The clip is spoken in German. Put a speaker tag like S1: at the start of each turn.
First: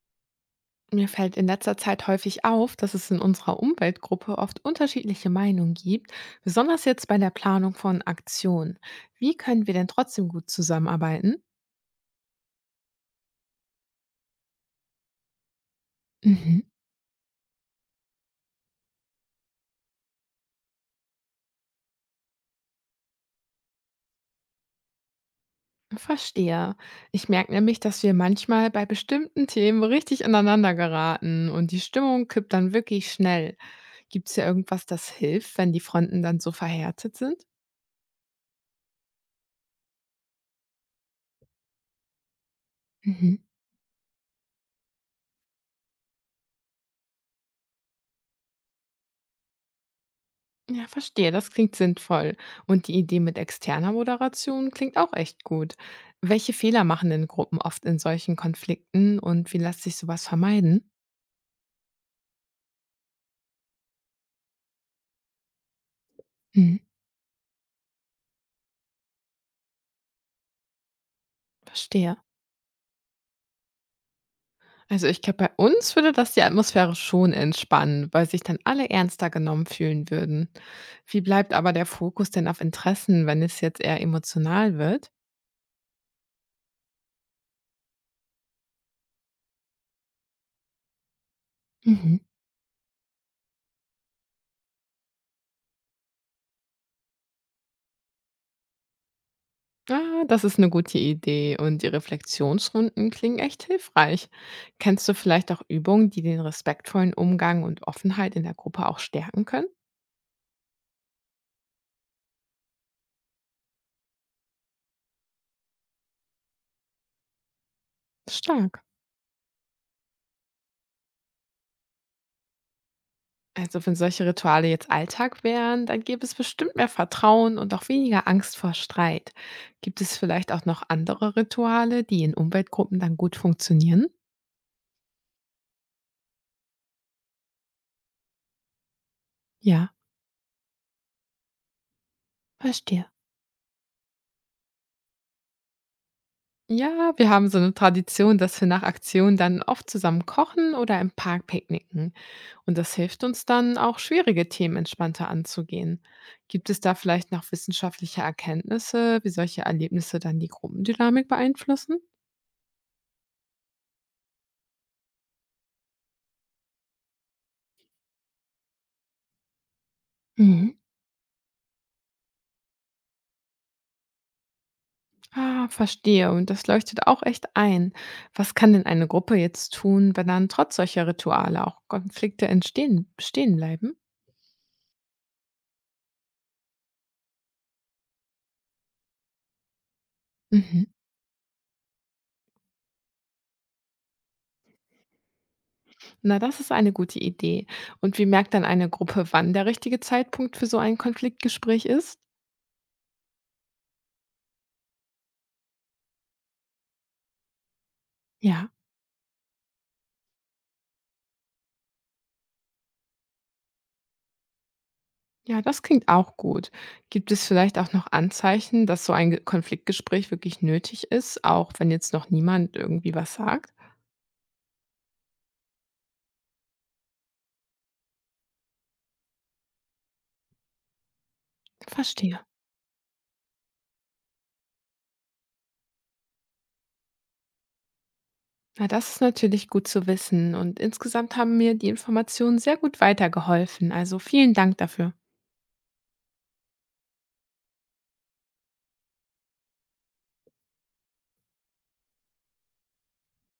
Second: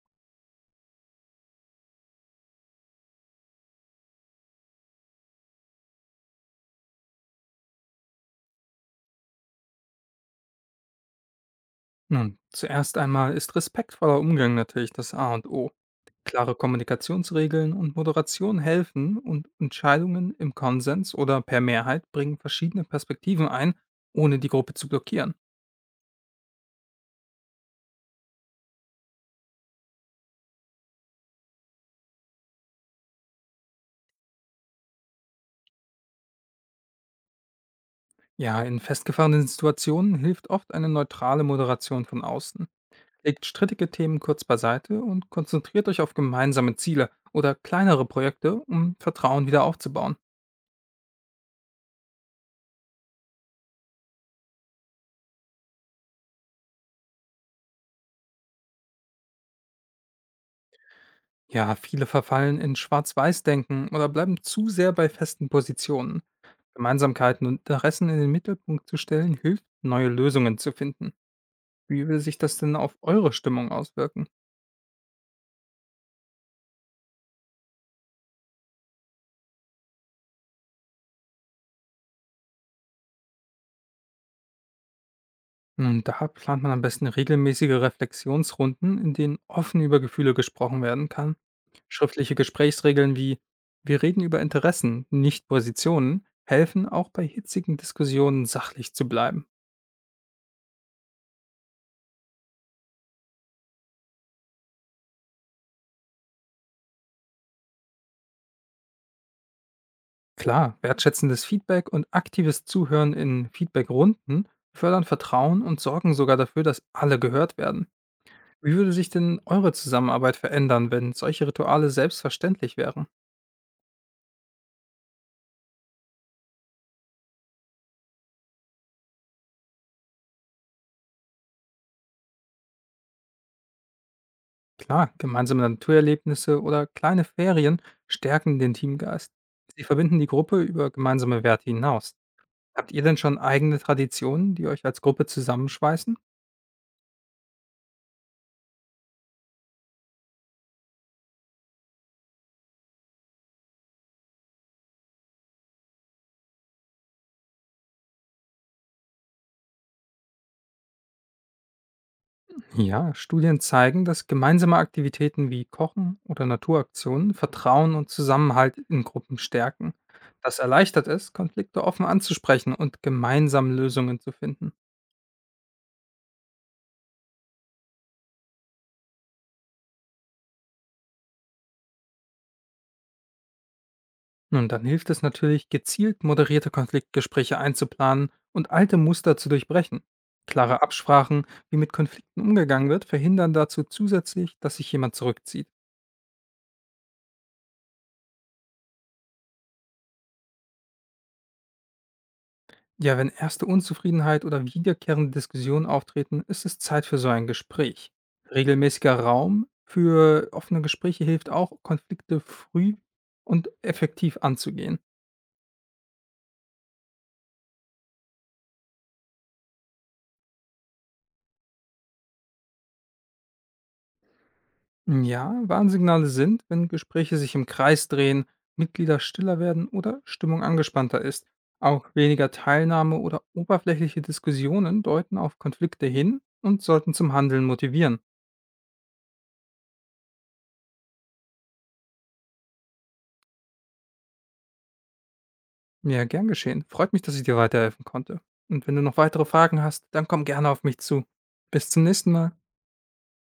S1: Mir fällt in letzter Zeit häufig auf, dass es in unserer Umweltgruppe oft unterschiedliche Meinungen gibt, besonders jetzt bei der Planung von Aktionen. Wie können wir denn trotzdem gut zusammenarbeiten?
S2: Nun, zuerst einmal ist respektvoller Umgang natürlich das A und O. Klare
S1: Mhm.
S2: Kommunikationsregeln und Moderation helfen und Entscheidungen im Konsens oder per Mehrheit bringen verschiedene Perspektiven ein, ohne die Gruppe zu blockieren.
S1: Verstehe. Ich merke nämlich, dass wir manchmal bei bestimmten Themen richtig ineinander geraten und die Stimmung kippt dann wirklich schnell. Gibt es hier irgendwas, das hilft, wenn die Fronten dann so verhärtet sind?
S2: Ja, in festgefahrenen Situationen hilft oft eine neutrale Moderation von außen.
S1: Mhm.
S2: Legt strittige Themen kurz beiseite und konzentriert euch auf gemeinsame Ziele oder kleinere Projekte, um Vertrauen wieder aufzubauen.
S1: Ja, verstehe, das klingt sinnvoll. Und die Idee mit externer Moderation klingt auch echt gut. Welche Fehler machen denn Gruppen oft in solchen Konflikten und wie lässt sich sowas vermeiden?
S2: Ja, viele verfallen in Schwarz-Weiß-Denken oder bleiben zu sehr bei festen Positionen.
S1: Hm,
S2: Gemeinsamkeiten und Interessen in den Mittelpunkt zu stellen, hilft, neue Lösungen zu finden. Wie
S1: verstehe.
S2: will sich das denn auf eure Stimmung auswirken?
S1: Also ich glaube, bei uns würde das die Atmosphäre schon entspannen, weil sich dann alle ernster genommen fühlen würden. Wie bleibt aber der Fokus denn auf Interessen, wenn es jetzt eher emotional wird?
S2: Nun, da plant man am besten regelmäßige Reflexionsrunden, in denen offen über Gefühle gesprochen werden kann.
S1: Mhm.
S2: Schriftliche Gesprächsregeln wie wir reden über Interessen, nicht Positionen, helfen auch bei hitzigen Diskussionen sachlich zu bleiben.
S1: Ah, das ist eine gute Idee und die Reflexionsrunden klingen echt hilfreich. Kennst du vielleicht auch Übungen, die den respektvollen Umgang und Offenheit in der Gruppe auch stärken können?
S2: Klar, wertschätzendes Feedback und aktives Zuhören in Feedbackrunden fördern Vertrauen und sorgen sogar dafür, dass alle gehört werden. Wie
S1: Stark.
S2: würde sich denn eure Zusammenarbeit verändern, wenn solche Rituale selbstverständlich wären?
S1: Also, wenn solche Rituale jetzt Alltag wären, dann gäbe es bestimmt mehr Vertrauen und auch weniger Angst vor Streit. Gibt es vielleicht auch noch andere Rituale, die in Umweltgruppen dann gut funktionieren?
S2: Klar, gemeinsame Naturerlebnisse oder kleine Ferien stärken den Teamgeist. Sie
S1: Ja,
S2: verbinden die Gruppe über gemeinsame Werte hinaus. Habt ihr
S1: verstehe.
S2: denn schon eigene Traditionen, die euch als Gruppe zusammenschweißen?
S1: Ja, wir haben so eine Tradition, dass wir nach Aktionen dann oft zusammen kochen oder im Park picknicken. Und das hilft uns dann, auch schwierige Themen entspannter anzugehen. Gibt es da vielleicht noch wissenschaftliche Erkenntnisse, wie solche Erlebnisse dann die Gruppendynamik beeinflussen?
S2: Ja, Studien zeigen, dass gemeinsame Aktivitäten wie Kochen oder Naturaktionen Vertrauen und Zusammenhalt in Gruppen stärken. Das
S1: Mhm.
S2: erleichtert es, Konflikte offen anzusprechen und gemeinsam Lösungen zu finden.
S1: Ah, verstehe. Und das leuchtet auch echt ein. Was kann denn eine Gruppe jetzt tun, wenn dann trotz solcher Rituale auch Konflikte entstehen, stehen bleiben?
S2: Nun, dann hilft es natürlich, gezielt moderierte Konfliktgespräche einzuplanen und alte Muster zu durchbrechen. Klare
S1: Mhm.
S2: Absprachen, wie mit Konflikten umgegangen wird, verhindern dazu zusätzlich, dass sich jemand zurückzieht.
S1: Na, das ist eine gute Idee. Und wie merkt dann eine Gruppe, wann der richtige Zeitpunkt für so ein Konfliktgespräch ist?
S2: Ja, wenn erste Unzufriedenheit oder wiederkehrende Diskussionen auftreten, ist es Zeit für so ein Gespräch.
S1: Ja.
S2: Regelmäßiger Raum für offene Gespräche hilft auch, Konflikte früh und effektiv anzugehen.
S1: Ja, das klingt auch gut. Gibt es vielleicht auch noch Anzeichen, dass so ein Konfliktgespräch wirklich nötig ist, auch wenn jetzt noch niemand irgendwie was sagt?
S2: Ja, Warnsignale sind, wenn Gespräche sich im Kreis drehen, Mitglieder stiller werden oder Stimmung angespannter ist. Auch
S1: Verstehe.
S2: weniger Teilnahme oder oberflächliche Diskussionen deuten auf Konflikte hin und sollten zum Handeln motivieren.
S1: Na, das ist natürlich gut zu wissen und insgesamt haben mir die Informationen sehr gut weitergeholfen. Also vielen Dank dafür.
S2: Ja, gern geschehen. Freut mich, dass ich dir weiterhelfen konnte. Und wenn du noch weitere Fragen hast, dann komm gerne auf mich zu. Bis zum nächsten Mal.